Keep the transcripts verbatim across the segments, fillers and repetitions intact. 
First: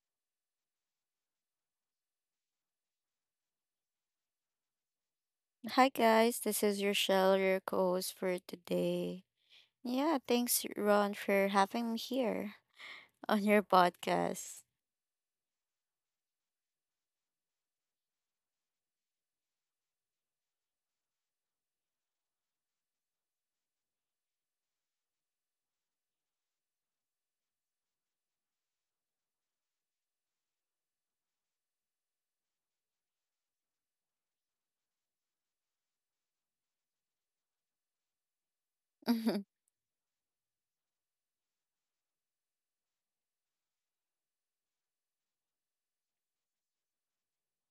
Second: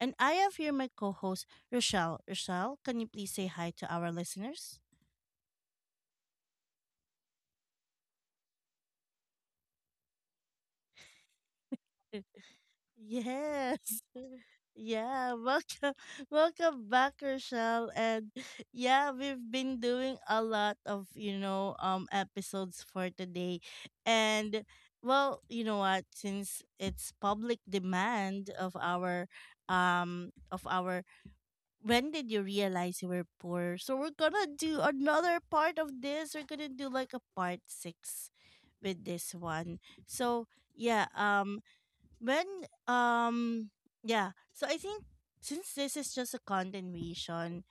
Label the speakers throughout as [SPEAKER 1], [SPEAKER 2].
[SPEAKER 1] and I have here my co host, Rochelle. Rochelle, can you please say hi to our listeners?
[SPEAKER 2] Hi guys, this is Rochelle, your co-host for today. Yeah, thanks Ron for having me here on your
[SPEAKER 1] Yes.
[SPEAKER 2] podcast.
[SPEAKER 1] Yeah, welcome, welcome back, Rochelle. And yeah, we've been doing a lot of you know um episodes for today, and well, you know what? Since it's public demand of our um of our when did you realize you were poor? So we're gonna do another part of this. We're gonna do like a part six with this one. So yeah, um when um yeah. So I think since this is just a continuation,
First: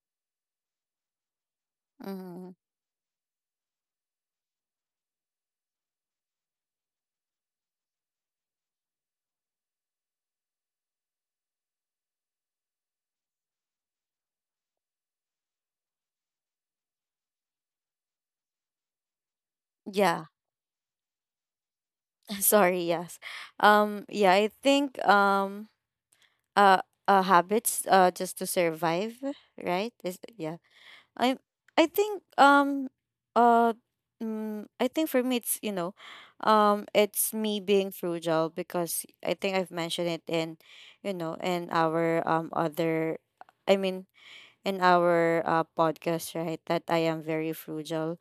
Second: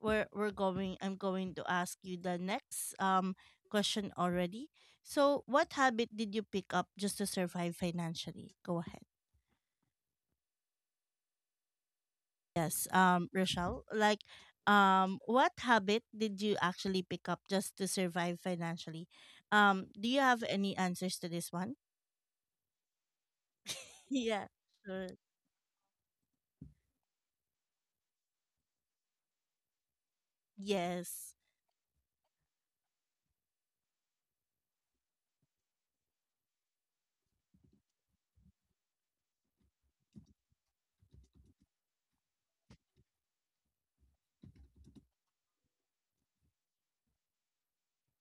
[SPEAKER 1] we're we're going I'm going to ask you the
[SPEAKER 2] hmm
[SPEAKER 1] next um question already. So what habit did you pick up just to survive financially? Go ahead. Yes, um, Rochelle, like, um, what habit did you actually pick up just to survive financially? Um, do you
[SPEAKER 2] Yeah,
[SPEAKER 1] have any answers to this one?
[SPEAKER 2] sorry, yes. Um yeah,
[SPEAKER 1] Yeah,
[SPEAKER 2] I think
[SPEAKER 1] sure.
[SPEAKER 2] um uh, uh habits uh just to survive, right? Is yeah.
[SPEAKER 1] Yes.
[SPEAKER 2] I I think um uh mm, I think for me it's you know um it's me being frugal because I think I've mentioned it in you know in our um other I mean in our uh, podcast right that I am very frugal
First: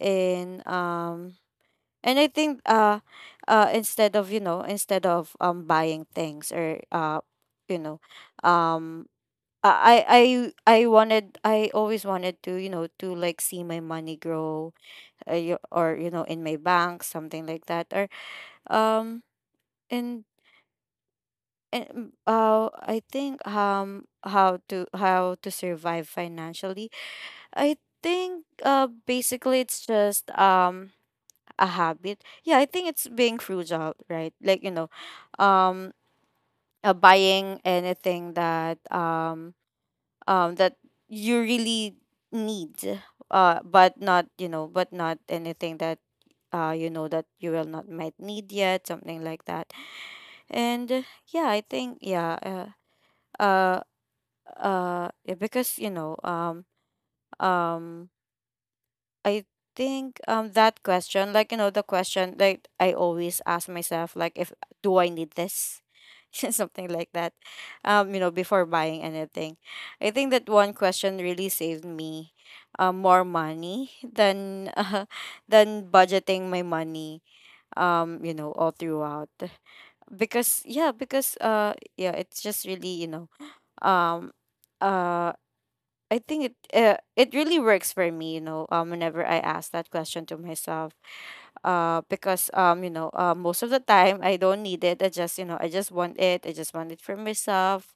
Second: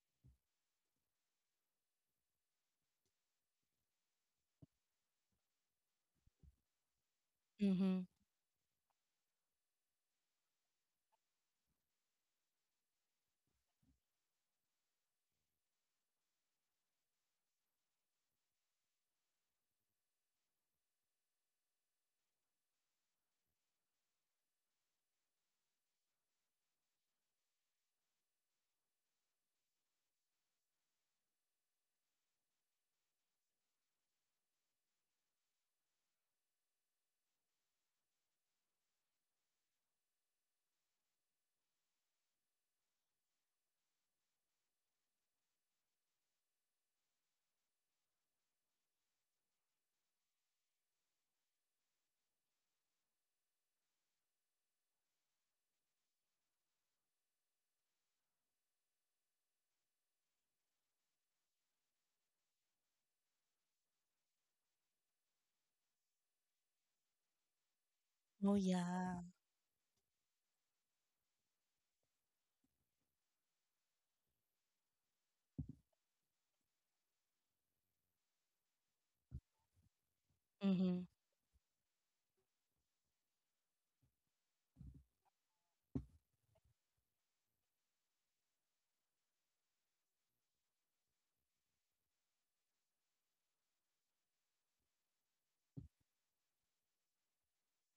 [SPEAKER 2] and um and I think uh uh instead of you know instead of um buying things or uh you
[SPEAKER 1] Mm-hmm.
[SPEAKER 2] know um uh, I I I wanted I always wanted to you know to like see my money grow uh, y- or you know in my bank something like that or um and and uh I think um how to how to survive financially I think uh basically it's just um a habit, yeah, I think it's being frugal right like you know um uh, buying anything that um um, that you really need, uh, but not you know, but not anything that uh, you know that you will not might need yet, something like that. And uh, yeah, I think yeah, uh, uh, uh, yeah, because you know, um, um. I think um that question, like you know, the question like I always ask myself, like if do I need this? Something like that. Um, you know,
[SPEAKER 1] Oh
[SPEAKER 2] before buying
[SPEAKER 1] yeah.
[SPEAKER 2] anything. I think that one question really saved me uh, more money than uh, than budgeting my money, um, you know, all throughout. Because yeah,
[SPEAKER 1] Mm-hmm.
[SPEAKER 2] because uh yeah, it's just really, you know, um uh I think it uh, it really works for me, you know, um whenever I ask that question to myself. Uh because um, you know, uh, most of the time I don't need it. I just, you know, I just want it. I just want it for myself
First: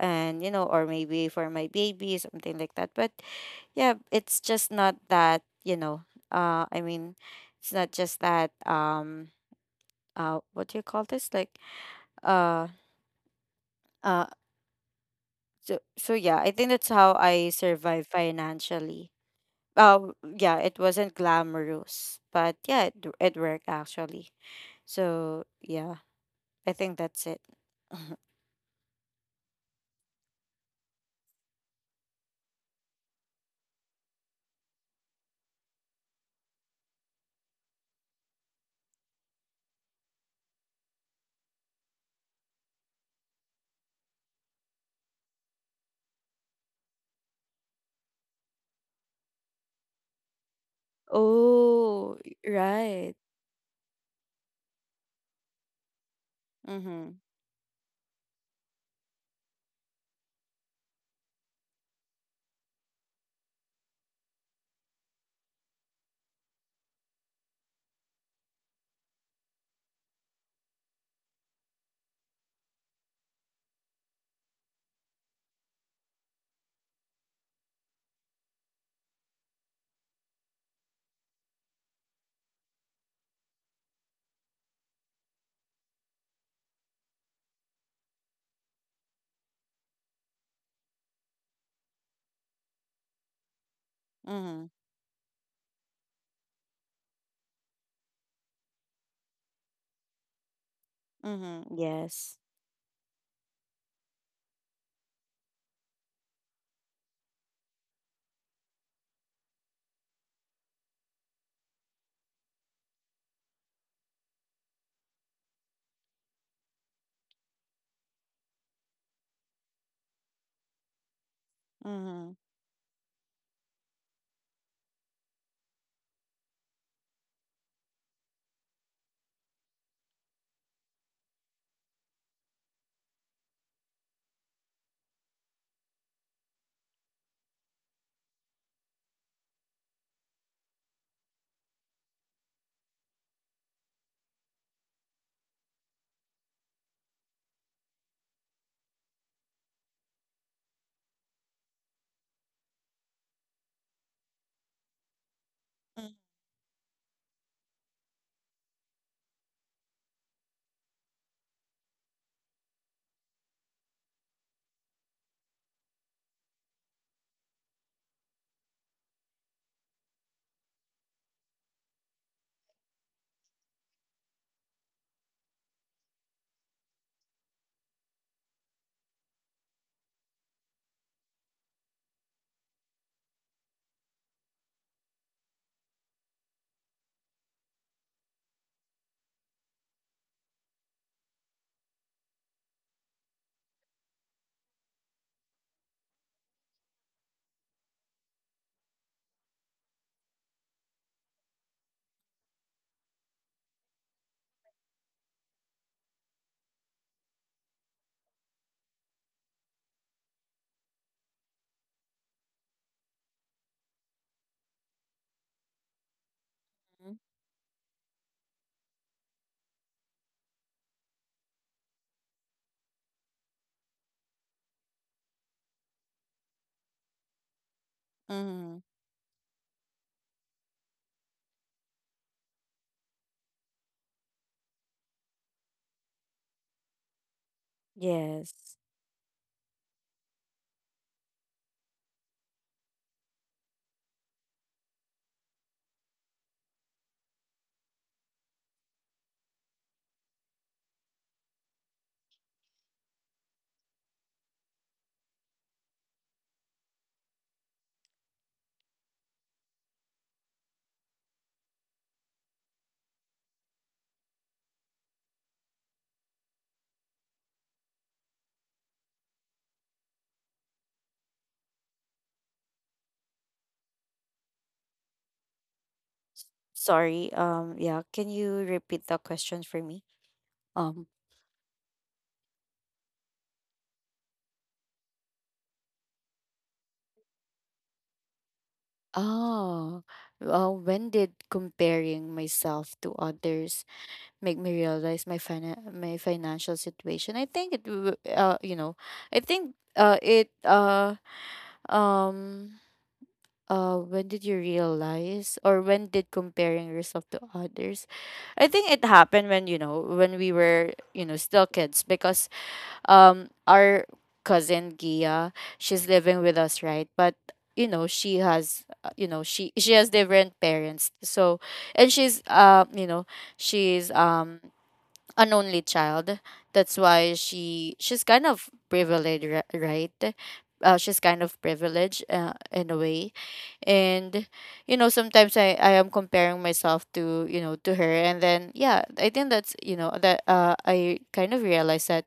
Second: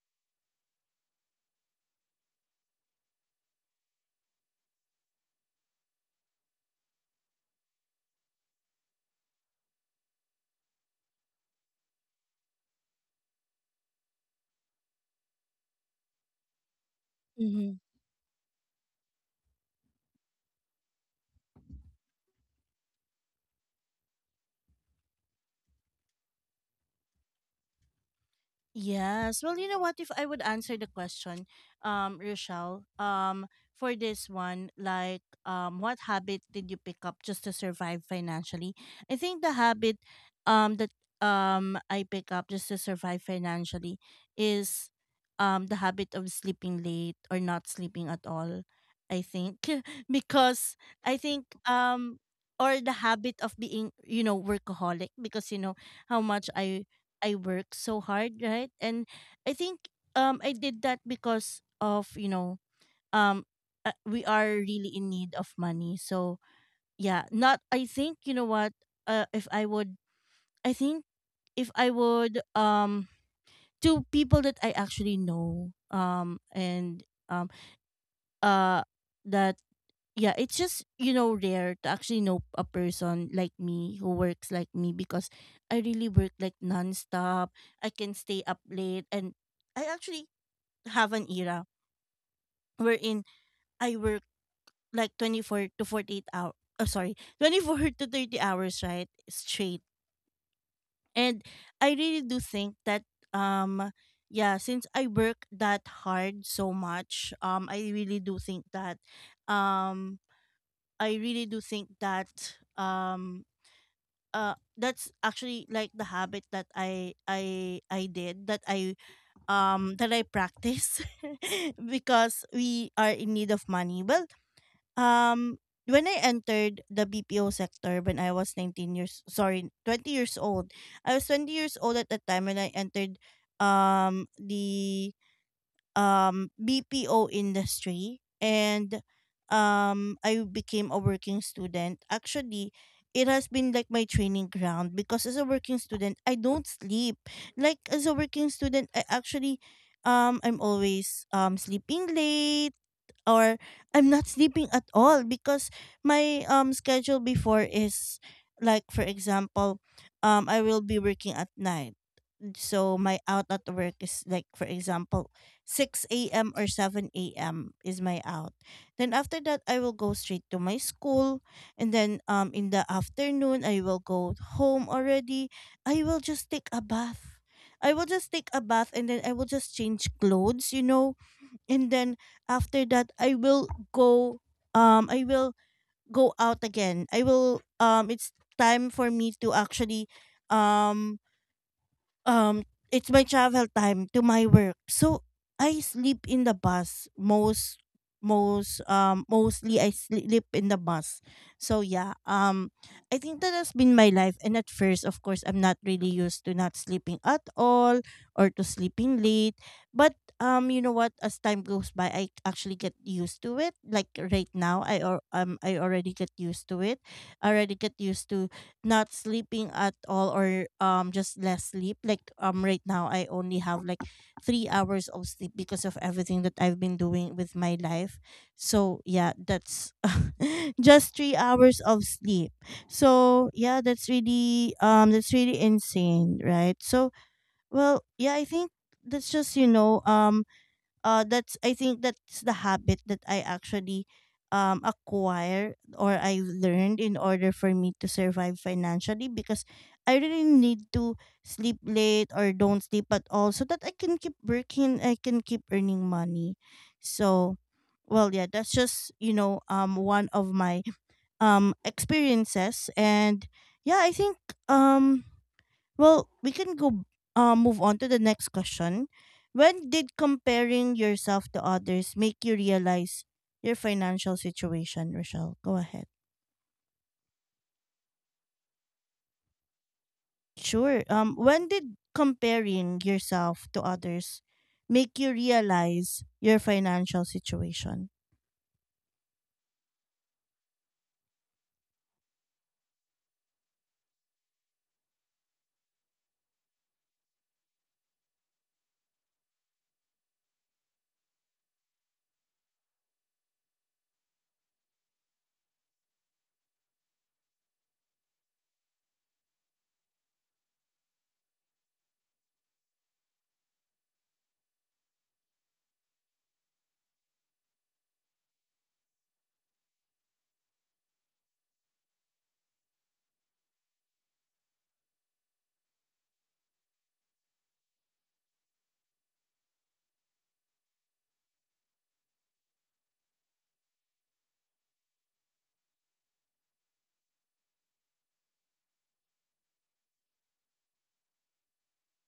[SPEAKER 2] and you know, or maybe for my baby, something like that. But yeah, it's just not that, you know, uh I mean it's not just that um uh what do you call this? Like uh uh so so yeah, I think that's how I survive financially. uh, yeah, it wasn't glamorous, but yeah, it, it worked actually. So yeah, I think that's it.
[SPEAKER 1] Yes. Well, you know what? If I would answer the question, um, Rochelle, um, for this one, like, um, what habit did you pick up just to survive financially? I think the habit, um, that um I pick up just to survive financially is, um, the habit of sleeping late or not sleeping at all. I think because I think
[SPEAKER 2] Oh,
[SPEAKER 1] um or the
[SPEAKER 2] right.
[SPEAKER 1] habit of being you know workaholic because you know how much I
[SPEAKER 2] Mm-hmm.
[SPEAKER 1] I worked so hard, right? And I think um I did that because of, you know, um uh, we are really in need of money. So, yeah, not I think, you know what, uh, if I would I think if I would um to people that I actually know um and um uh that yeah, it's just, you know, rare to actually know a person like me who works like me because I really work like nonstop. I can stay up late and I actually have an era wherein I work
[SPEAKER 2] Mm-hmm.
[SPEAKER 1] like twenty-four to forty-eight hours. Oh, sorry, twenty-four to thirty hours, right? Straight. And
[SPEAKER 2] Mm-hmm.
[SPEAKER 1] I really
[SPEAKER 2] Yes.
[SPEAKER 1] do think that, um, yeah, since I work that hard so much, um, I really do think that, um, I really do think that, um, uh that's actually like the habit that I I I did that I um that I practice
[SPEAKER 2] Mm-hmm.
[SPEAKER 1] because we are in need of money. Well, um when I entered the B P O sector when I was nineteen years sorry, twenty years old. I was twenty years old at the time when I entered um the um, B P O industry and, um, I became a working student. Actually, it has been like my training ground because as a working student, I don't sleep. Like as a working student, I actually um I'm always um sleeping late or I'm not sleeping at all because my um schedule before is like for example, um I will be working at night so my out at work is like for example six a m or seven a m is my out. Then after that I will go straight to my school and then um in the afternoon I will go home already. I will just take a bath. I will just take a bath and then I will just change clothes, you know. And then after that I will go um I will go out again. I will um it's time for me to actually um um it's my travel time to my work, so I sleep in the bus, most most um mostly I sleep in the bus. So yeah, um I think that has been my life, and at first, of course, I'm not really used to not sleeping at all or to sleeping late. But um you know what, as time goes by I actually get used to it, like right now i or um I already get used to it.
[SPEAKER 2] Mm-hmm.
[SPEAKER 1] I already get used to not sleeping at all or um just less sleep, like um right now I only have like three hours of sleep because of everything that I've been doing with my life.
[SPEAKER 2] Mm-hmm.
[SPEAKER 1] So yeah, that's just three hours of sleep. So yeah, that's really um that's really insane, right? So well, yeah, I think
[SPEAKER 2] Yes.
[SPEAKER 1] that's just, you know, um uh that's I think that's the habit that I actually um acquire or I learned in order for me to survive financially, because I really need to sleep late or don't sleep at all so that I can keep working, I can keep earning money. So well, yeah, that's just, you know, um one of my um experiences. And yeah, I think um well, we can go uh, move on to the next question. When did comparing yourself to others make you realize your financial situation, Rochelle? Go ahead.
[SPEAKER 2] Sorry. Um, yeah. Can you repeat the question for me?
[SPEAKER 1] Sure.
[SPEAKER 2] Um,
[SPEAKER 1] Um, when did comparing yourself to others make you realize your financial situation?
[SPEAKER 2] oh, uh, when did comparing myself to others make me realize my fina- my financial situation? I think it, w- uh, you know, I think uh, it uh um uh when did you realize or when did comparing yourself to others? I think it happened when you know when we were you know still kids because um our cousin Gia, she's living with us, right? But you know, she has uh, you know, she she has different parents. So and she's um, you know, she's um an only child. That's why she she's kind of privileged, ri- right? Uh, she's kind of privileged uh, in a way and you know sometimes I, I am comparing myself to you know to her and then yeah I think that's you know that uh, I kind of realized that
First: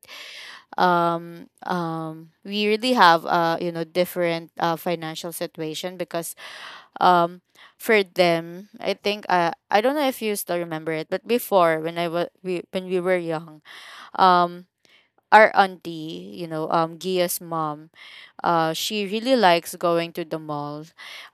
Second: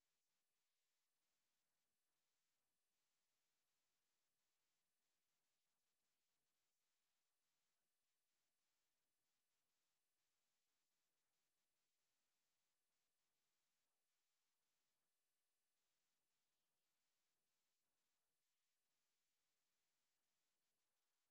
[SPEAKER 2] um um we really have uh you know different uh financial situation because um for them I think uh, I don't know if you still remember it but before when I was we when we were young um our auntie you know um Gia's mom uh she really likes going to the mall,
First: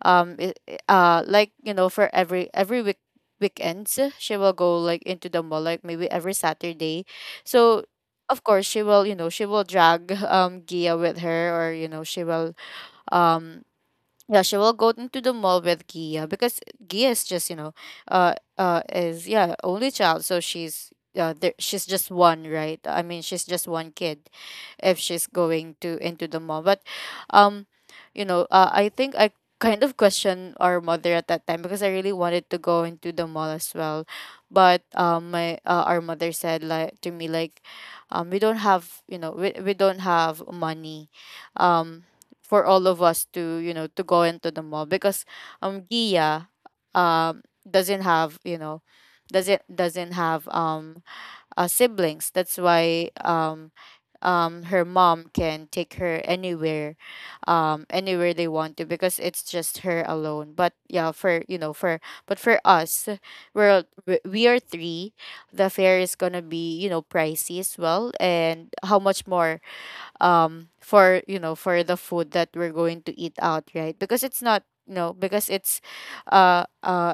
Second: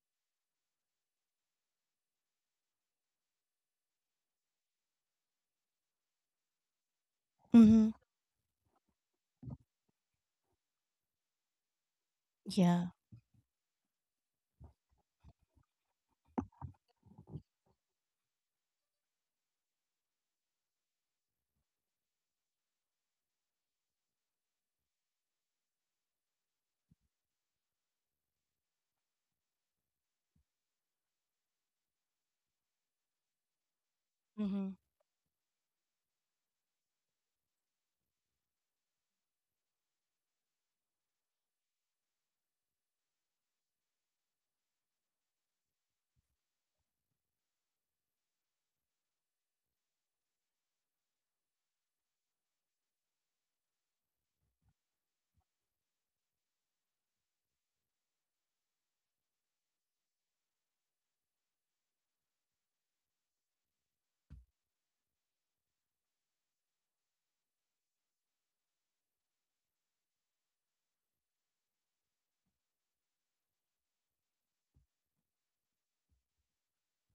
[SPEAKER 2] um it, it- uh like you know for every every week weekends she will go like into the mall, like maybe every Saturday. So
[SPEAKER 1] Mm-hmm.
[SPEAKER 2] of course she will you know she will drag um Gia with her or you know she will
[SPEAKER 1] Yeah.
[SPEAKER 2] um yeah she will go into the mall with Gia because Gia is just you know uh uh is yeah only child so she's uh, there, she's just one right I mean she's just one kid if she's going to into the mall. But um, you know, uh, I think I kind of questioned our mother at that time because I really wanted to go into the mall as well.
[SPEAKER 1] Mm-hmm.
[SPEAKER 2] But um, my uh, our mother said like to me like, um, we don't have you know we we don't have money, um, for all of us to you know to go into the mall because um Gia um doesn't have you know doesn't doesn't have um uh, siblings, that's why um um her mom can take her anywhere, um anywhere they want to because it's just her alone but yeah for you know for but for us we're we we are three. The fare is gonna be you know pricey as well and how much more um for you know for the food that we're going to eat out right because it's not you know because it's uh uh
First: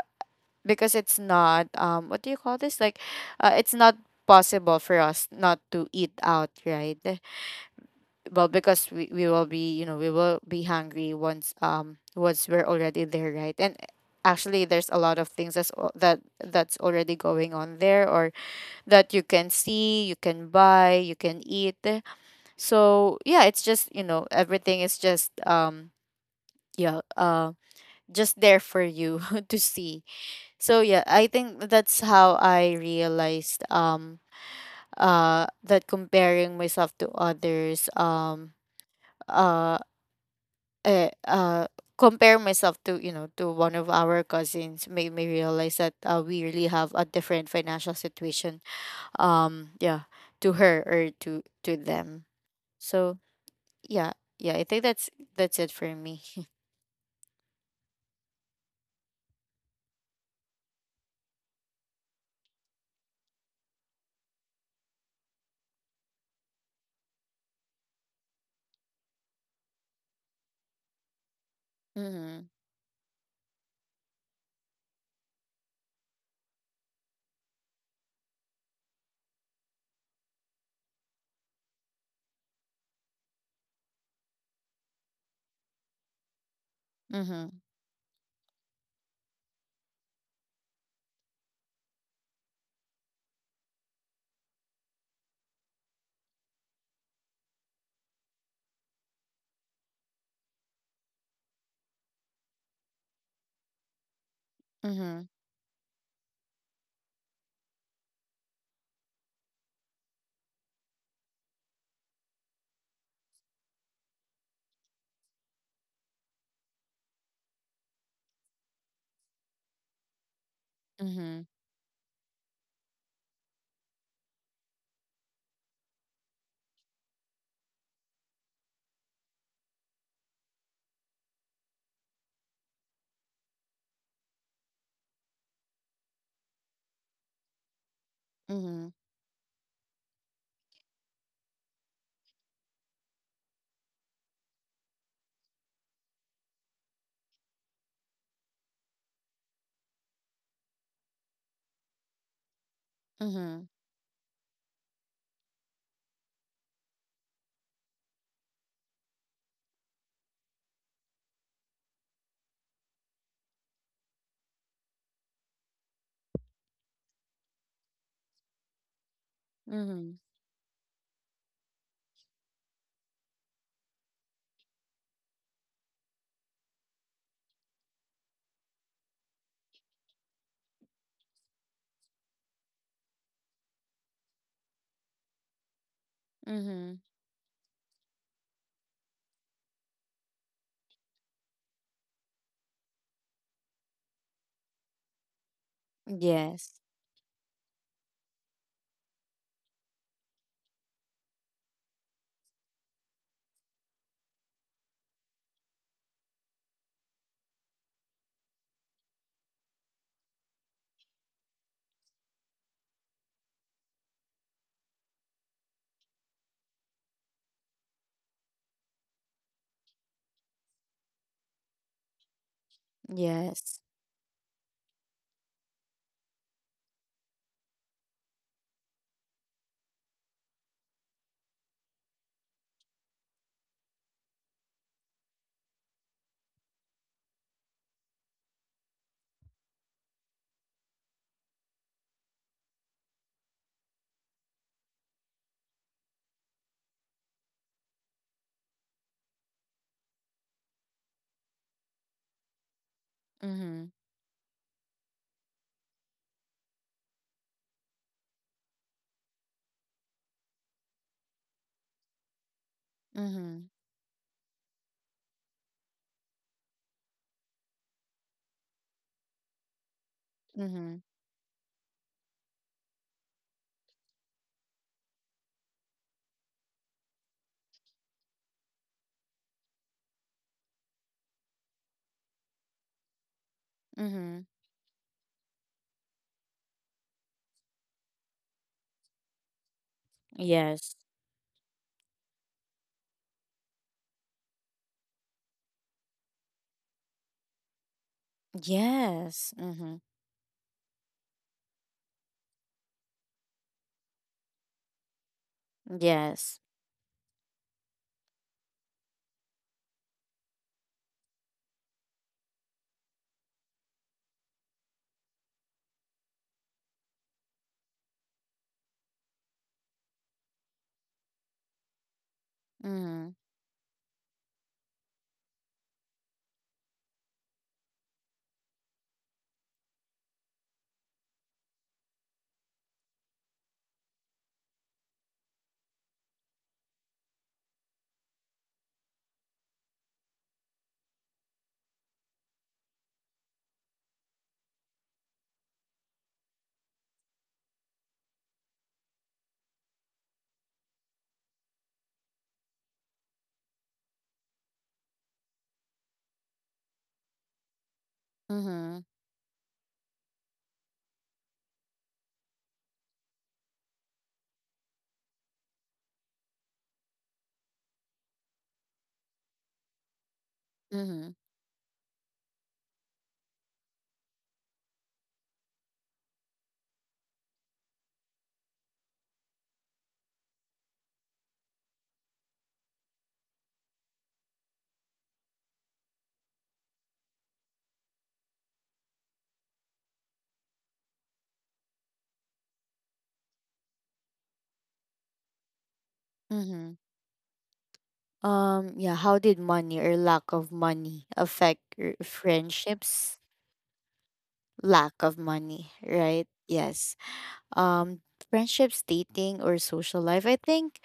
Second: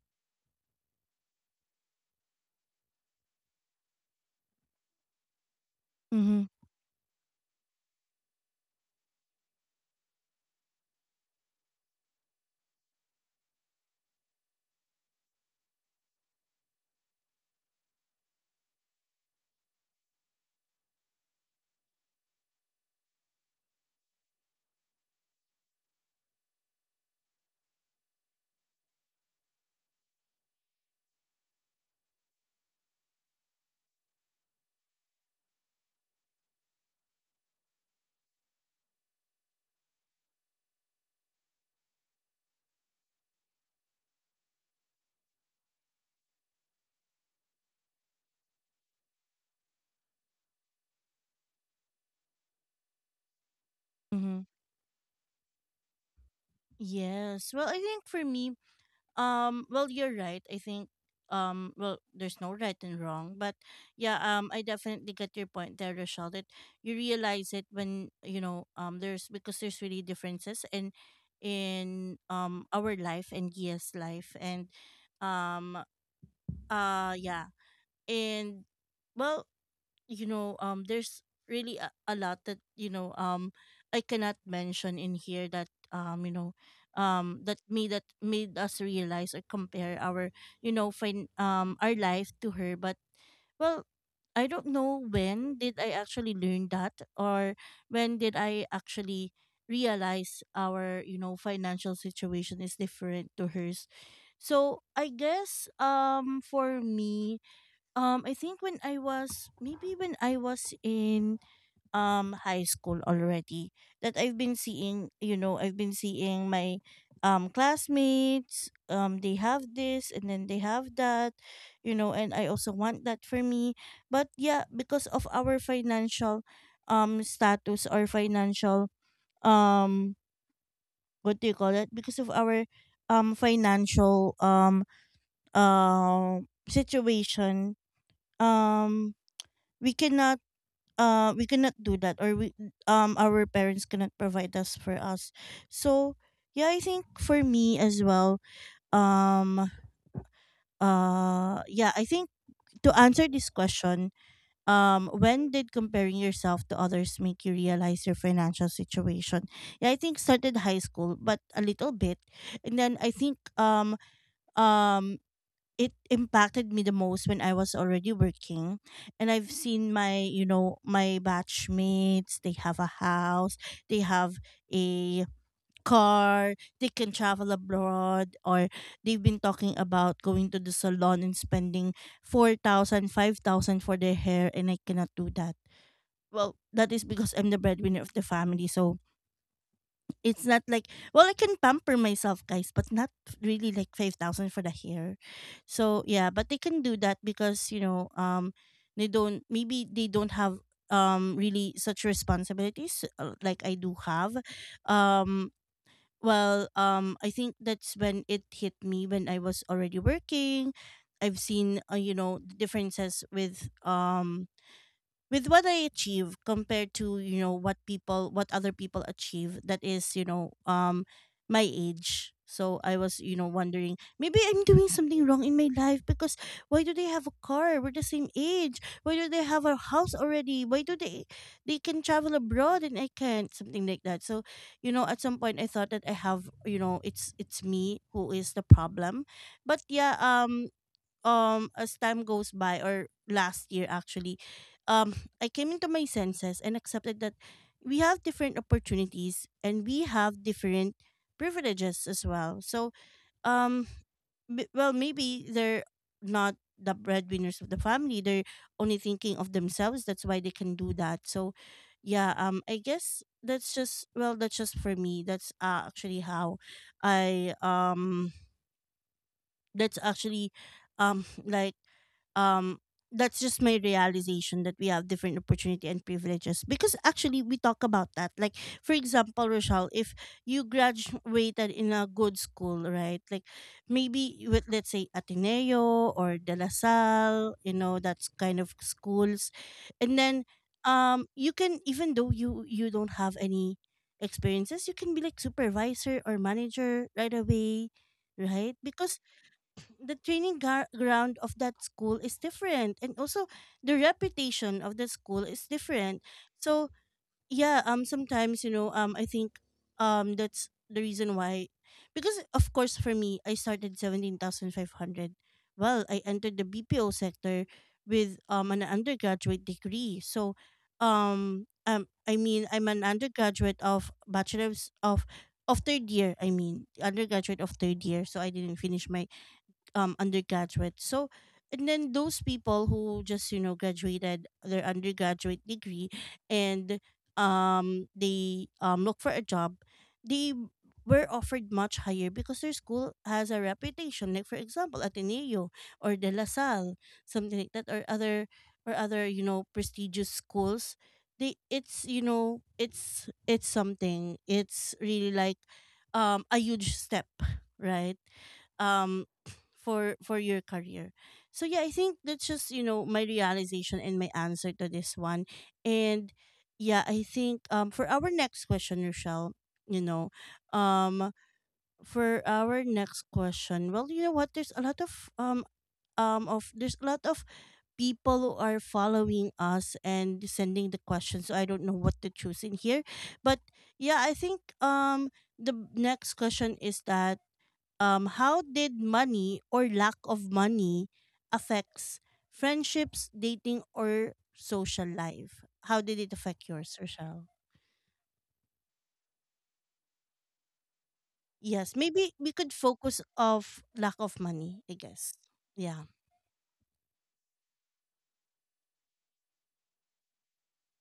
[SPEAKER 2] because it's not um what do you call this, like uh, it's not possible for us not to eat
[SPEAKER 1] Mm-hmm.
[SPEAKER 2] out right, well because we, we will be you know we will be hungry once um once we're already there right, and eh, actually there's a lot of things that's al- that that's already going on there or that you can see, you can buy, you can eat. So yeah, it's just you know everything is just um yeah uh just there for you to see. So yeah I think that's how I realized um uh that comparing myself to others, um uh uh, uh compare myself to you know to one of our cousins, made me realize that uh, we really have a different financial situation um yeah to her or to to them. So yeah,
[SPEAKER 1] Mm-hmm.
[SPEAKER 2] yeah, I think that's that's it for me.
[SPEAKER 1] Yes. Well, I think for me, Um, well, you're right. I think um, well, there's no right and wrong, but yeah, um, I definitely get your point there, Rochelle. That you realize it when you know um, there's because there's really differences in in
[SPEAKER 2] Mhm.
[SPEAKER 1] um our life and Gia's life, and um, uh, yeah, and well, you know um there's really a, a lot that you know um I cannot mention in here that um you know um
[SPEAKER 2] Mhm.
[SPEAKER 1] that me that made us realize or compare our you know fin- um our life to her. But well, I don't know when did I actually learn that, or when did I actually realize our you know financial situation is different to hers. So I
[SPEAKER 2] Mhm.
[SPEAKER 1] guess um for me um, I think when I was maybe when I was in um high school already, that I've been seeing, you know, I've been seeing my um classmates, um they have this and then they have that,
[SPEAKER 2] Mhm.
[SPEAKER 1] you know, and I also want that for me. But yeah, because of our financial um status or financial um what do you call it? Because of our um financial um uh situation,
[SPEAKER 2] Mhm.
[SPEAKER 1] um we cannot uh we cannot do that, or we um our parents cannot provide us for us. So yeah, I think for me as well, um uh yeah, I think to answer this
[SPEAKER 2] Mhm.
[SPEAKER 1] question, um when did comparing yourself to others make you realize your financial situation, yeah, I think started high school but a little bit, and then I think um um it impacted me the most when I was already working, and I've seen
[SPEAKER 2] Mhm.
[SPEAKER 1] my you know my batchmates, they have a house, they have a car, they can travel abroad, or they've been talking about going to the salon and spending four thousand, five thousand for their hair, and I cannot do that. Well, that
[SPEAKER 2] Mhm.
[SPEAKER 1] is because I'm the breadwinner of the family, so it's not like, well, I can pamper myself, guys, but not really like five thousand for the hair. So yeah, but they
[SPEAKER 2] Yes.
[SPEAKER 1] can do that because you know, um, they don't maybe they don't have um really such responsibilities uh, like I do have. Um, well, um, I think that's when it hit me when I was already working. I've seen uh, you know differences with um with what I achieve compared to you know what people what other people achieve that is you know um my age. So I was you know
[SPEAKER 2] Yes.
[SPEAKER 1] wondering maybe I'm doing something wrong in my life because why do they have a car? We're the same age. Why do they have a house already? Why do they they can travel abroad and I can't, something like that. So you know at some point I thought that I have you know it's it's me who is the problem. But yeah. Um um as time goes by, or last year actually, um I came into my senses and accepted that we have different opportunities and we have different privileges as well. So, um
[SPEAKER 2] Mhm.
[SPEAKER 1] b- well, maybe they're not the breadwinners of the family, they're only thinking of themselves, that's why they can do that. So yeah, um I guess
[SPEAKER 2] Mhm.
[SPEAKER 1] that's just, well, that's just for me. That's uh, actually how I um that's actually,
[SPEAKER 2] Mhm.
[SPEAKER 1] um like, um that's just my realization that we have different opportunity and privileges. Because actually we talk about that, like, for example, Rochelle, if you graduated in a good school, right? Like
[SPEAKER 2] Mhm.
[SPEAKER 1] maybe with, let's say, Ateneo or De La Salle, you know, that's kind of schools. And then,
[SPEAKER 2] Yes.
[SPEAKER 1] um you can, even though you you don't have any experiences, you can be like supervisor or manager right away, right? Because
[SPEAKER 2] Yes. Mhm.
[SPEAKER 1] the training gar- ground of that school is different, and also the reputation of the school is different.
[SPEAKER 2] Yes.
[SPEAKER 1] So yeah, um sometimes, you know, um I think, um that's the reason why. Because of course for me, I started seventeen thousand five hundred. Well, I entered the BPO sector with um an undergraduate degree. So, um um I mean, I'm an
[SPEAKER 2] Mhm.
[SPEAKER 1] undergraduate of bachelor's of of third year. I mean, undergraduate of third year, so I didn't finish my um undergraduate. So, and then those people who just, you know, graduated their undergraduate degree and um they um look for a job, they were offered much higher because their school has a reputation. Like, for example, Ateneo or De La Salle, something like that, or other, or other, you know, prestigious schools. They, it's, you know, it's it's something, it's really like um a huge step, right?
[SPEAKER 2] Mm-hmm.
[SPEAKER 1] um for for your career. So yeah, I think that's just, you know, my realization and my answer to this one. And yeah, I think, um for our next question, Rochelle, you know,
[SPEAKER 2] Mm-hmm.
[SPEAKER 1] um for our next question, well, you know what, there's a lot of um um of, there's a lot of people who are following us and sending the questions, so I don't know what to choose in here. But yeah, I think um the next question is that, um, how did money or lack of money affects friendships, dating, or social life? How did it affect
[SPEAKER 2] Mm-hmm.
[SPEAKER 1] yours, Rochelle?
[SPEAKER 2] Um, yeah, how did money or lack of money affect
[SPEAKER 1] Yes,
[SPEAKER 2] your
[SPEAKER 1] maybe we could focus
[SPEAKER 2] friendships?
[SPEAKER 1] of lack of money, I
[SPEAKER 2] Lack of
[SPEAKER 1] guess.
[SPEAKER 2] money,
[SPEAKER 1] Yeah.
[SPEAKER 2] right? Yes. Um, friendships, dating, or social life. I think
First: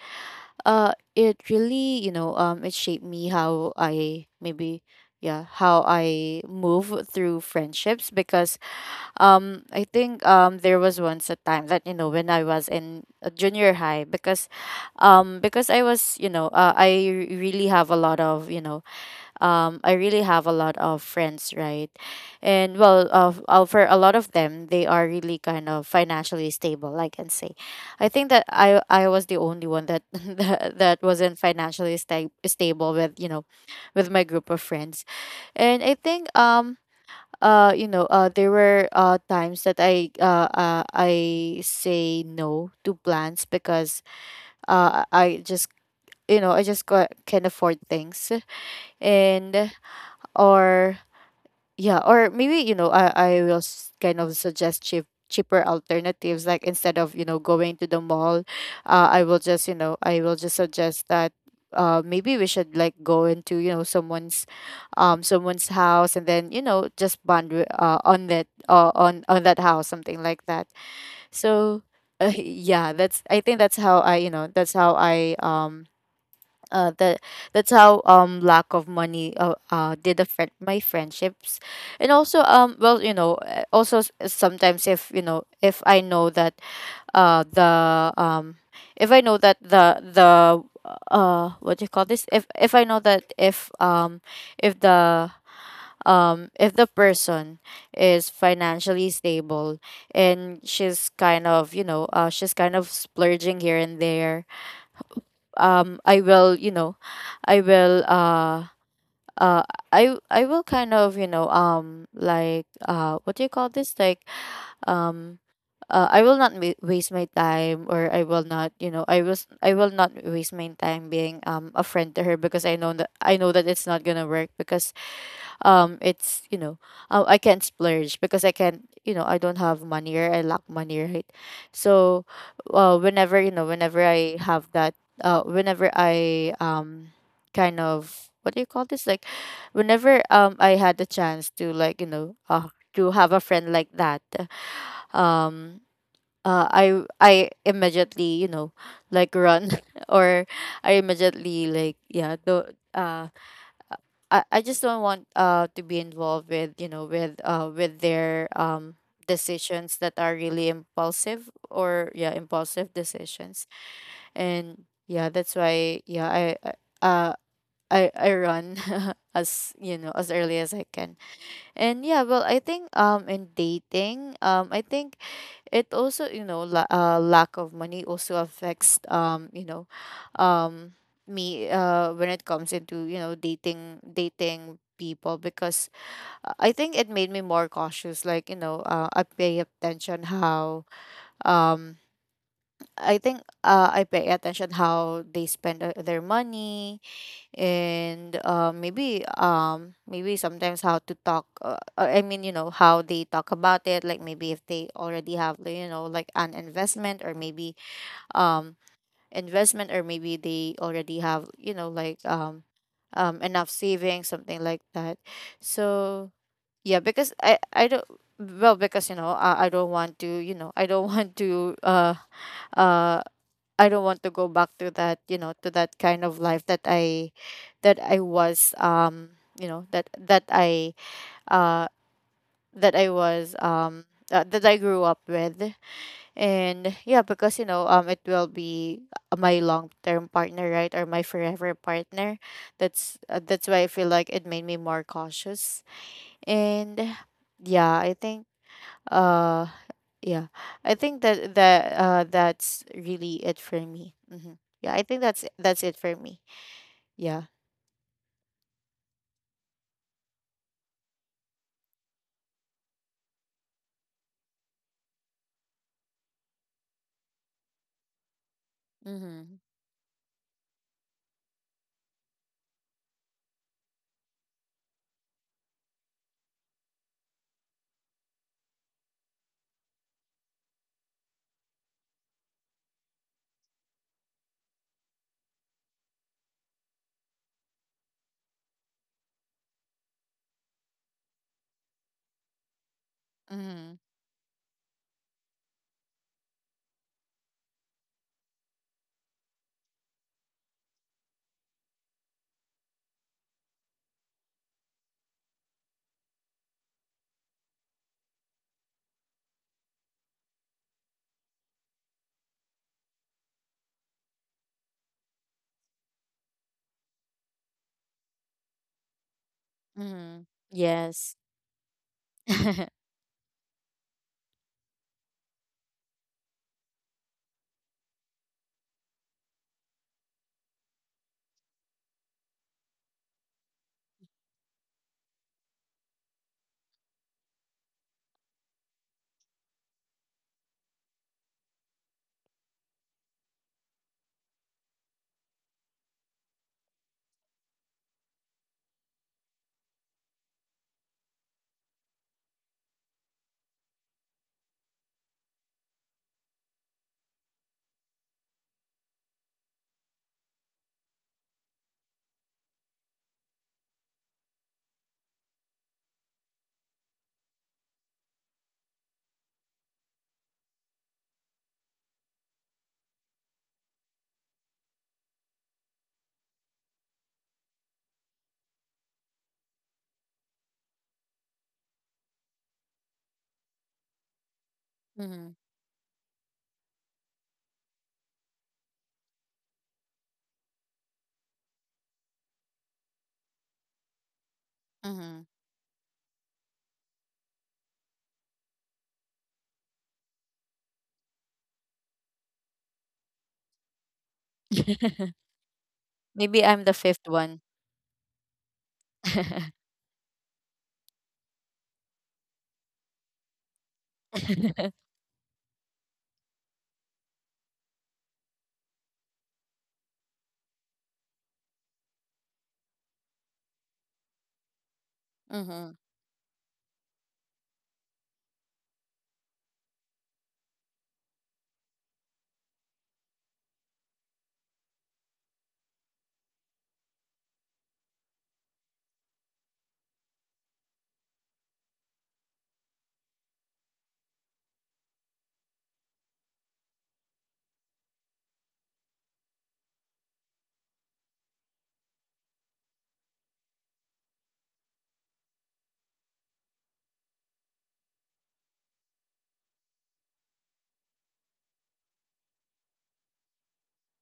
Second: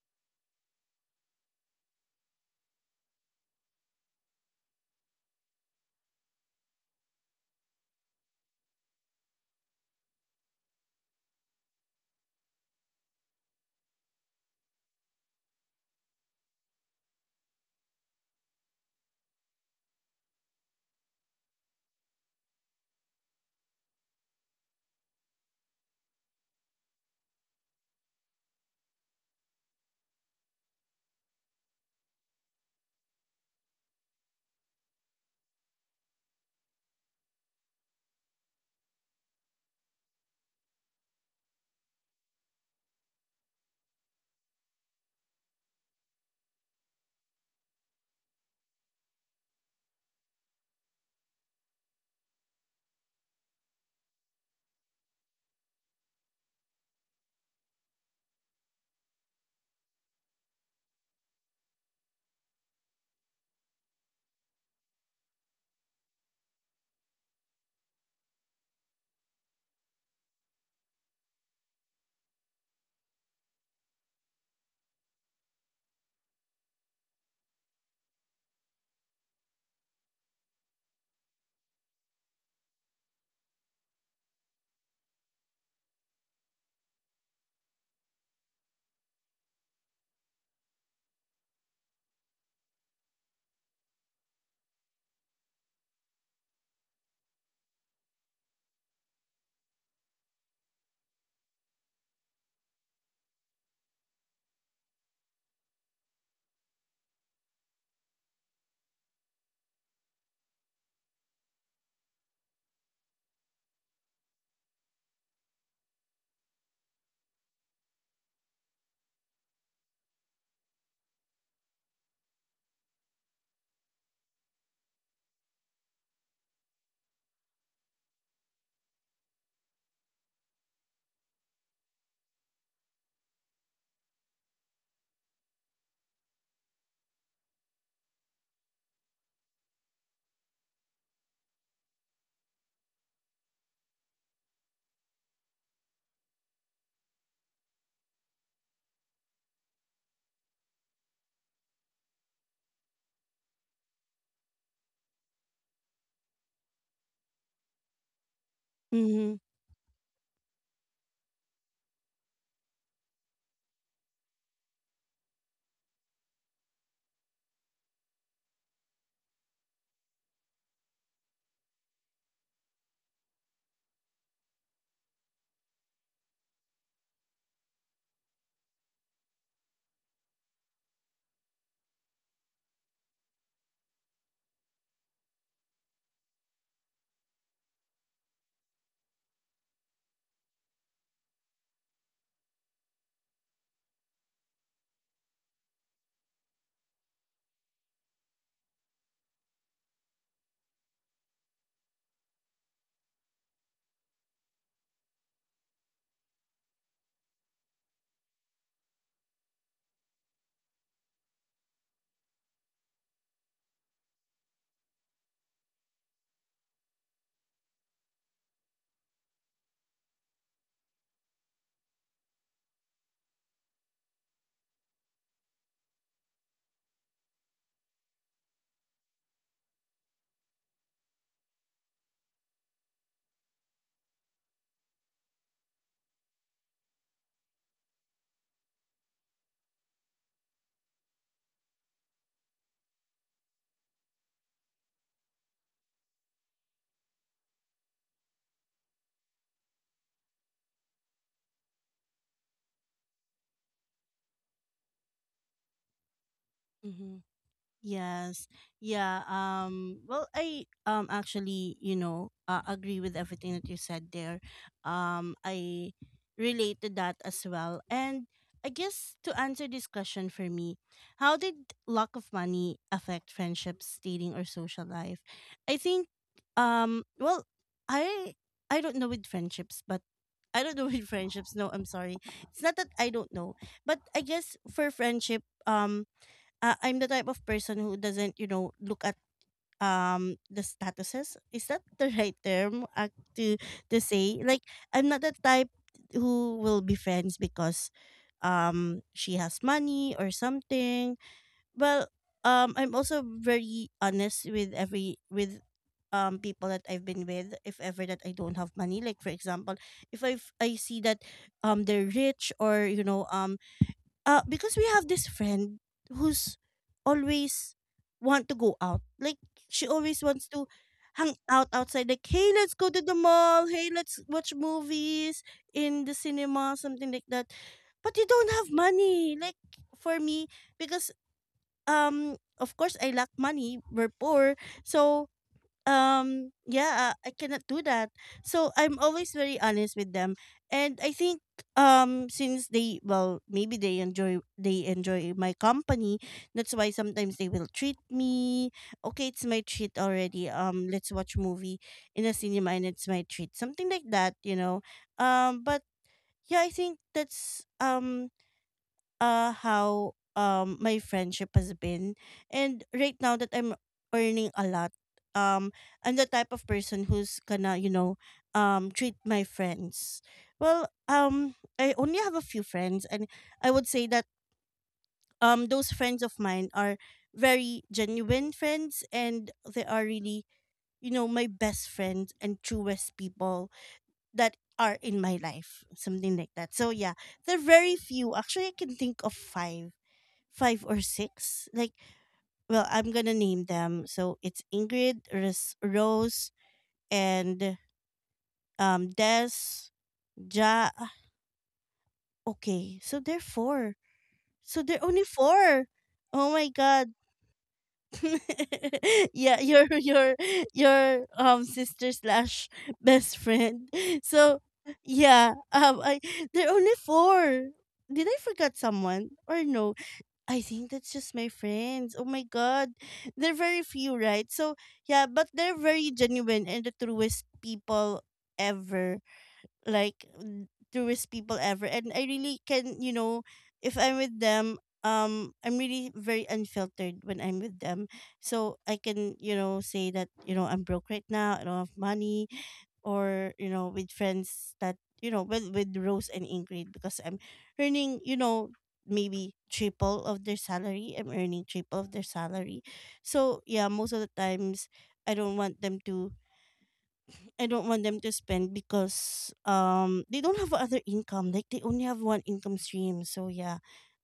[SPEAKER 2] uh it really, you know, um it shaped me how I maybe yeah, how I move through friendships because um, I think um there was once a time that you know when I was in uh, junior high because, um, because I was you know uh, I re- really have a lot of you know um I really have a lot of friends right, and well uh, uh, for a lot of them they are really kind of financially stable I can say. I think that I I was the only one that that, that wasn't financially sta- stable with you know, with my group of friends, and I think um uh you know uh there were uh times that i uh, uh I say no to plans because uh i I just you know I just ca- can't afford things, and or yeah, or maybe you know, I I will s- kind of suggest cheap cheaper alternatives. Like instead of you know going to the mall, uh, I will just you know I will just suggest that uh maybe we should like go into you know someone's um someone's house and then you know just bond wi- uh on that uh, on on that house, something like that. So uh, yeah, that's I think that's how I you know that's how I um uh, that that's how um lack of money uh, uh did affect my friendships. And also um well you know uh, also s- eh, sometimes if you know if I know that uh the um if I know that the the uh what do you call this, if if I know that if um if the um if the person is financially stable and she's kind of you know uh she's kind of splurging here and there, um I will you know I will uh uh I I will kind of you know um like uh what do you call this like um uh, I will not ma- waste my time or I will not you know I was I will not waste my time being um a friend to her because I know that I know that it's not gonna work because um it's you know uh, I can't splurge because I can't you know I don't have money or I lack money right, so uh, whenever you know whenever I have that uh whenever I um kind of what do you call this like whenever um I had the chance to like you know uh to have a friend like that, um uh, I I immediately you know like run or I immediately like yeah do uh I, I just don't want uh to be involved with you know with uh with their um
[SPEAKER 1] Mm-hmm.
[SPEAKER 2] decisions that are really impulsive or yeah impulsive decisions. And yeah that's why yeah I, I uh I I run as you know as early as I can. And yeah well I think um in dating um I think it also you know la- uh, lack of money also affects um you know um me uh when it comes into you know dating dating people because uh, I think it made me more cautious like you know uh, I pay attention how um I think uh, I pay attention how they spend uh, their money, and uh, maybe um maybe sometimes how to talk uh, uh, I mean you know how they talk about it like maybe if they already have like, you know like an investment or maybe um investment or maybe they already have you know like um um enough savings, something like that. So yeah, because i i don't, well because you know i, I don't want to you know I don't want to uh uh I don't want to go back to that, you know, to that kind of life that I that I was um, you know, that that I uh that I was um uh, that I grew up with. And yeah, because you know, um it will be my long-term partner, right? Or my forever partner. That's uh, that's why I feel like it made me more cautious. And yeah, I think uh, yeah. I think that that uh that's really it for me. Mm-hmm. Yeah, I think that's that's it for me.
[SPEAKER 1] Mm-hmm.
[SPEAKER 2] Yeah.
[SPEAKER 1] Yes. Yeah. Um well, I um actually, you know, uh, agree with everything that you said there. Um I relate to that as well. And I guess to
[SPEAKER 2] Mm-hmm.
[SPEAKER 1] answer this question for me, how did lack of money affect friendships, dating, or social life? I think um well, I I don't know with friendships, but I don't know with friendships. No, I'm sorry. It's not that I don't know, but I guess for friendship, um uh, I'm the type of person who doesn't, you know, look at um the statuses. Is that the right term uh, to
[SPEAKER 2] Mm-hmm.
[SPEAKER 1] to say? Like, I'm not the type who will be friends because um she has money or something. Well, um I'm also very honest with every with um people that I've been with, if ever that I don't have money. Like for example, if I I see that um they're rich, or you know, um uh because we have this friend who's always want to go out. Like, she always
[SPEAKER 2] Mm-hmm.
[SPEAKER 1] wants to hang
[SPEAKER 2] Yes.
[SPEAKER 1] out outside. Like, hey, let's go to the mall, hey, let's watch movies in the cinema, something like that. But you don't have money. Like, for me, because um of course I lack money, we're poor. So, um yeah, I cannot do that. So I'm always very honest with them. And I think, um since they, well, maybe they enjoy, they enjoy my company, that's why sometimes they will treat me. Okay, it's my treat already, um let's watch movie in a cinema, and it's my treat, something like that, you know. Um but yeah, I think that's, um uh how um my friendship has been. And right now that I'm earning a lot, um I'm the type of person who's gonna, you know, um treat my friends. Well, um I only have a few friends, and I would say that um those friends of mine are very genuine friends, and they are really, you know, my best friends and truest people that are in my
[SPEAKER 2] Mm-hmm.
[SPEAKER 1] life, something like that. So yeah, they're very few. Actually, I can think of five, five or six. Like, well, I'm gonna name them. So it's Ingrid,
[SPEAKER 2] Mm-hmm.
[SPEAKER 1] Ros- Rose, and um Des, Ja. Okay, so they're four. So they're only four. Oh
[SPEAKER 2] Maybe
[SPEAKER 1] my
[SPEAKER 2] I'm the
[SPEAKER 1] god.
[SPEAKER 2] fifth one.
[SPEAKER 1] Yeah,
[SPEAKER 2] Mm-hmm.
[SPEAKER 1] your your your um sister slash best friend. So yeah, um I, they're only four. Did I forget someone or no? I think that's just my friends. Oh my god. They're very few, right? So yeah, but they're very genuine and the truest people ever, like n- truest people ever. And I really can, you know, if I'm with them, um I'm really very unfiltered when I'm with them. So I can, you know, say that, you know, I'm broke right now, I don't have money. Or, you know, with friends that, you know, with with Rose and Ingrid, because I'm earning, you know, maybe triple of their salary, I'm earning triple of their salary. So yeah, most of the times I don't want them to, I don't want them to spend because um they don't have other income. Like, they only have one income stream. So yeah,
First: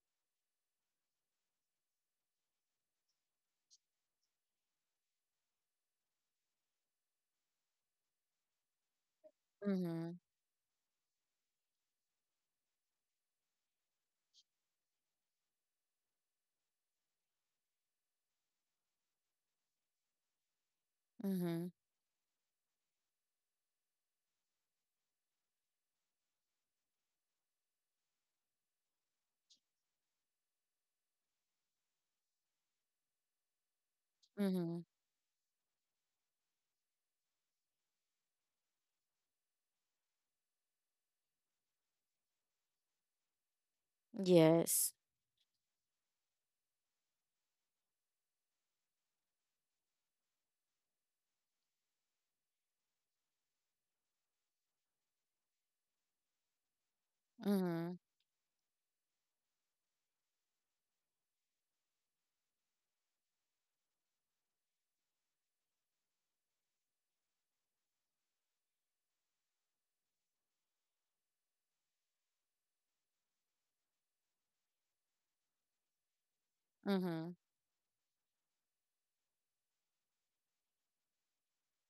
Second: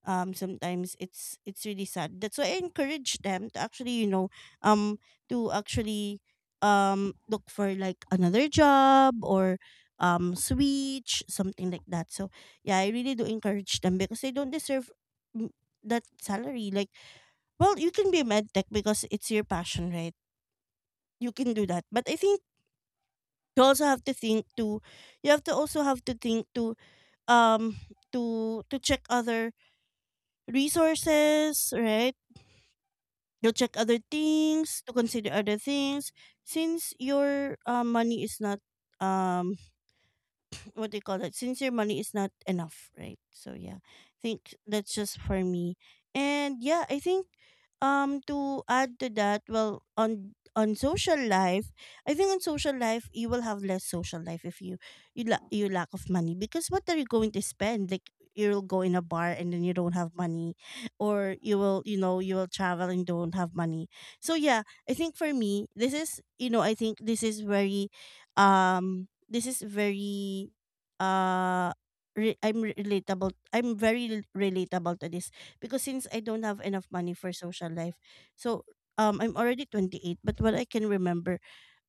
[SPEAKER 1] um sometimes it's it's really sad. That's why I encourage them to actually, you know, um to actually um look for like another job, or
[SPEAKER 2] Mm-hmm.
[SPEAKER 1] um switch, something like that. So yeah, I really do encourage them because they don't deserve, mm, that salary. Like, well, you can be a med tech because it's your passion, right? You can do
[SPEAKER 2] Mm-hmm.
[SPEAKER 1] that. But I think you also have to think to, you have to also have to think to um to to check other resources, right? To check other
[SPEAKER 2] Mm-hmm.
[SPEAKER 1] things, to consider other things, since your uh, money is not um what do you call that? Since your money is not enough, right? So yeah, I think
[SPEAKER 2] Yes.
[SPEAKER 1] that's just for me. And yeah, I think um to add to that, well, on on social life, I think on social life you will have less social life if you, you la- you lack of money, because what are you going to spend?
[SPEAKER 2] Mm-hmm.
[SPEAKER 1] Like, you'll go in a bar and then you don't have money, or you will, you know, you will travel and don't have money. So yeah, I think for me this is, you know, I think this is very um this is very uh re- I'm relatable. I'm very rel- relatable to this, because since I don't have enough money
[SPEAKER 2] Mm-hmm.
[SPEAKER 1] for social life, so um I'm already twenty-eight. But what I can remember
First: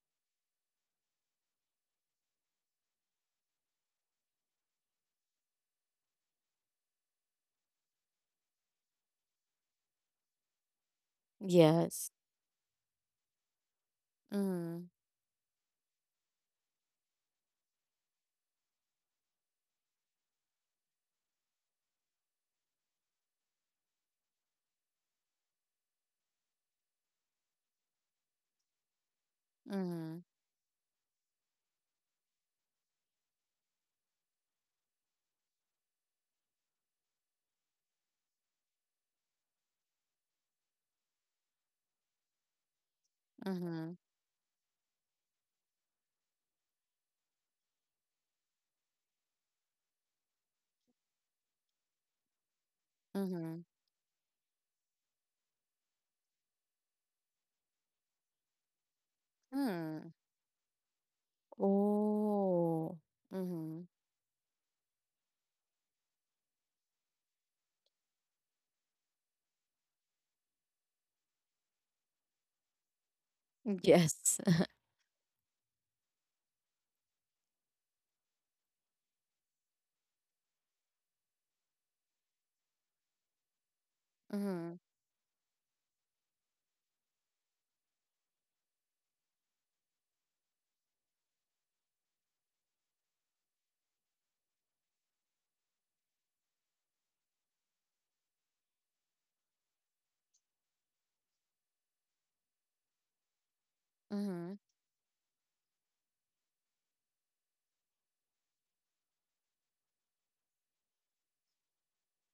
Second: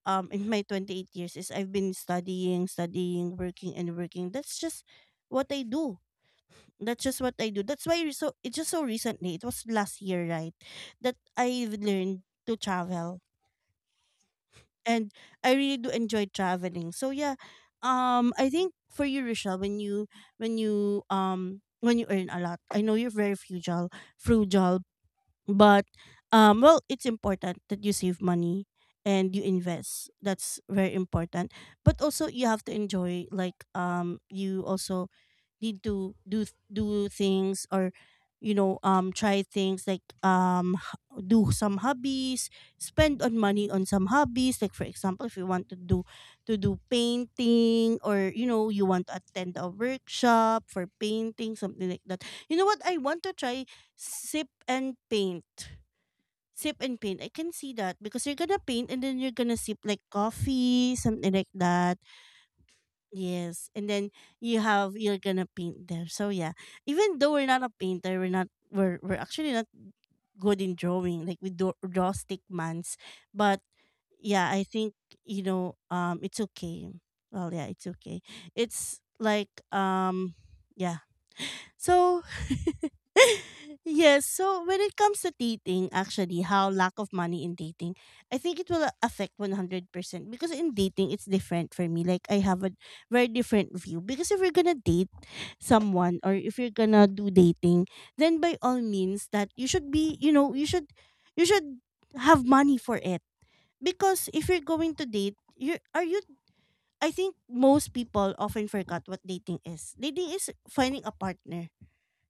[SPEAKER 1] um in my twenty-eight years, is I've been studying, studying, working, and working. That's just what I do. That's just what I do. That's why re- so it's just so recently. It was last year, right? That I've
[SPEAKER 2] Yes.
[SPEAKER 1] learned to travel,
[SPEAKER 2] Mm-hmm.
[SPEAKER 1] and I really do enjoy traveling. So yeah, um, I think for you, Rochelle, when you, when you um when you earn a lot, I know you're very frugal, frugal, but um well, it's important that you save money and you invest.
[SPEAKER 2] Mm-hmm.
[SPEAKER 1] That's very important. But also you have to enjoy, like, um you also need to do do things, or, you know, um try things like, um h- do some hobbies, spend on money on
[SPEAKER 2] Mm-hmm.
[SPEAKER 1] some hobbies. Like, for example, if you want to do, to do painting, or you know, you want to attend a workshop for painting, something like that. You know what I want to
[SPEAKER 2] Mm-hmm.
[SPEAKER 1] try? Sip and paint. Sip and paint. I can see that because you're gonna paint and then you're gonna sip like
[SPEAKER 2] Mm.
[SPEAKER 1] coffee, something like that.
[SPEAKER 2] Oh.
[SPEAKER 1] Yes.
[SPEAKER 2] Mm-hmm.
[SPEAKER 1] And then you have, you're gonna paint there. So yeah. Even though we're not a painter, we're not we're we're actually not good in drawing. Like, we do draw stick mans. But
[SPEAKER 2] Yes.
[SPEAKER 1] yeah, I think, you know, um it's okay. Well yeah, it's okay. It's like, um yeah, so, yes. So,
[SPEAKER 2] Mm-hmm.
[SPEAKER 1] when it comes to dating, actually, how lack of money in dating, I think it will affect one hundred percent because in dating, it's different for me. Like, I have a very different view. Because if you're gonna date someone, or if you're gonna do dating, then by all means, that you should be, you know, you should, you should have money for it. Because if
[SPEAKER 2] Mm-hmm.
[SPEAKER 1] you're going to date, you are you. I think most people often forgot what dating is. Dating is finding a partner,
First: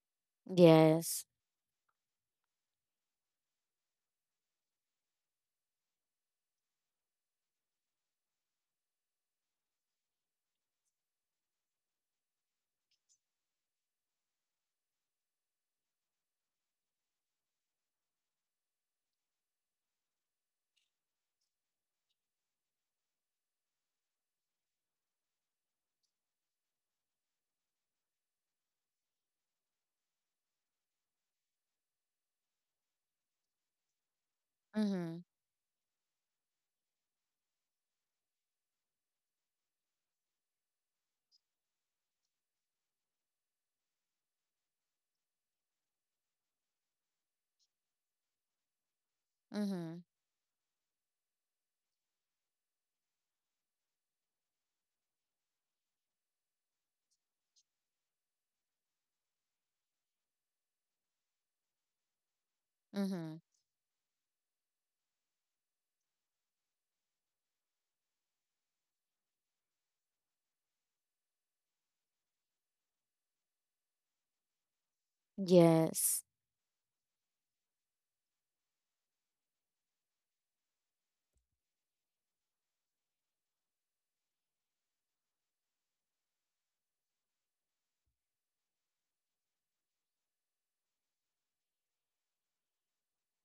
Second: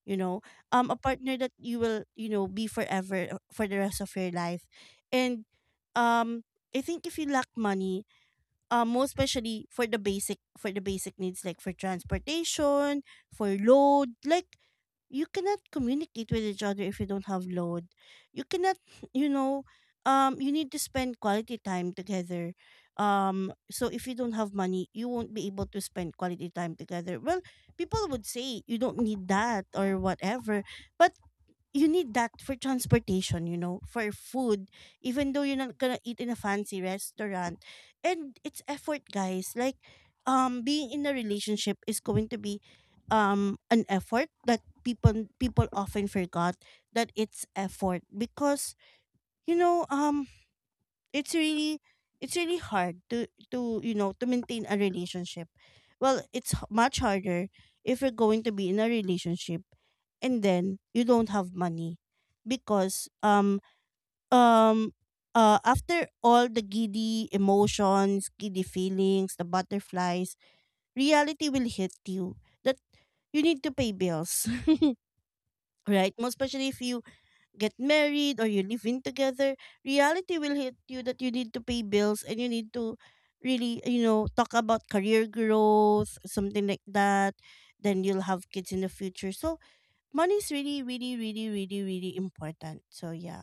[SPEAKER 1] you know, um a
[SPEAKER 2] Yes.
[SPEAKER 1] partner that you will, you know, be forever, uh, for the rest of your life. And um I think if you lack money, um most especially for the basic, for the basic needs, like for transportation, for load. Like, you cannot communicate with each other if you don't have load. You cannot, you know, um, you need to spend quality time together. Um, so if you don't have money, you won't be able to spend quality time together. Well, people would say you don't need that or whatever, but you need that for transportation, you know, for food,
[SPEAKER 2] Mm-hmm.
[SPEAKER 1] even though you're not gonna eat in a fancy restaurant. And it's effort, guys. Like, um, being in a relationship is going to be um an effort that people people often forgot that it's effort. Because, you know,
[SPEAKER 2] Mm-hmm.
[SPEAKER 1] um it's really, it's really hard to to you know, to maintain a relationship. Well, it's h- much harder if you're going to be in a relationship and then you don't have money. Because
[SPEAKER 2] Mm-hmm.
[SPEAKER 1] um um uh after all the giddy emotions, giddy feelings, the butterflies, reality will hit you that you need to pay bills. Right?
[SPEAKER 2] Yes.
[SPEAKER 1] Most especially if you get married or you live in together, reality will hit you that you need to pay bills, and you need to really, you know, talk about career growth, something like that. Then you'll have kids in the future. So money is really, really, really, really, really important. So yeah.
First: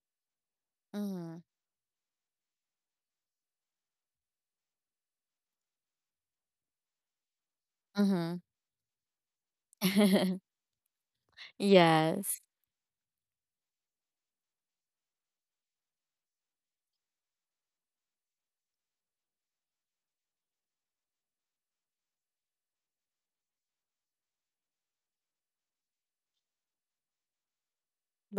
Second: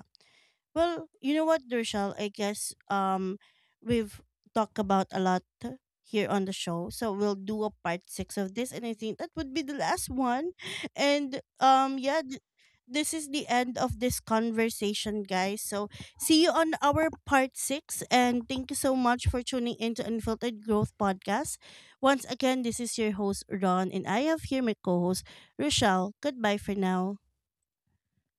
[SPEAKER 1] Well, you
[SPEAKER 2] Mm-hmm.
[SPEAKER 1] know what, Dershal? I guess um we've talked about a lot here on the show. So we'll do a part
[SPEAKER 2] Mm-hmm.
[SPEAKER 1] six of this, and I think that would be the last one. And um yeah, th-
[SPEAKER 2] Yes.
[SPEAKER 1] this is the end of this conversation, guys. So see you on our part six, and thank you so much for tuning into Unfiltered Growth Podcast. Once again, this is your host Ron, and I have here my co host Rochelle. Goodbye for now.
[SPEAKER 2] Bye.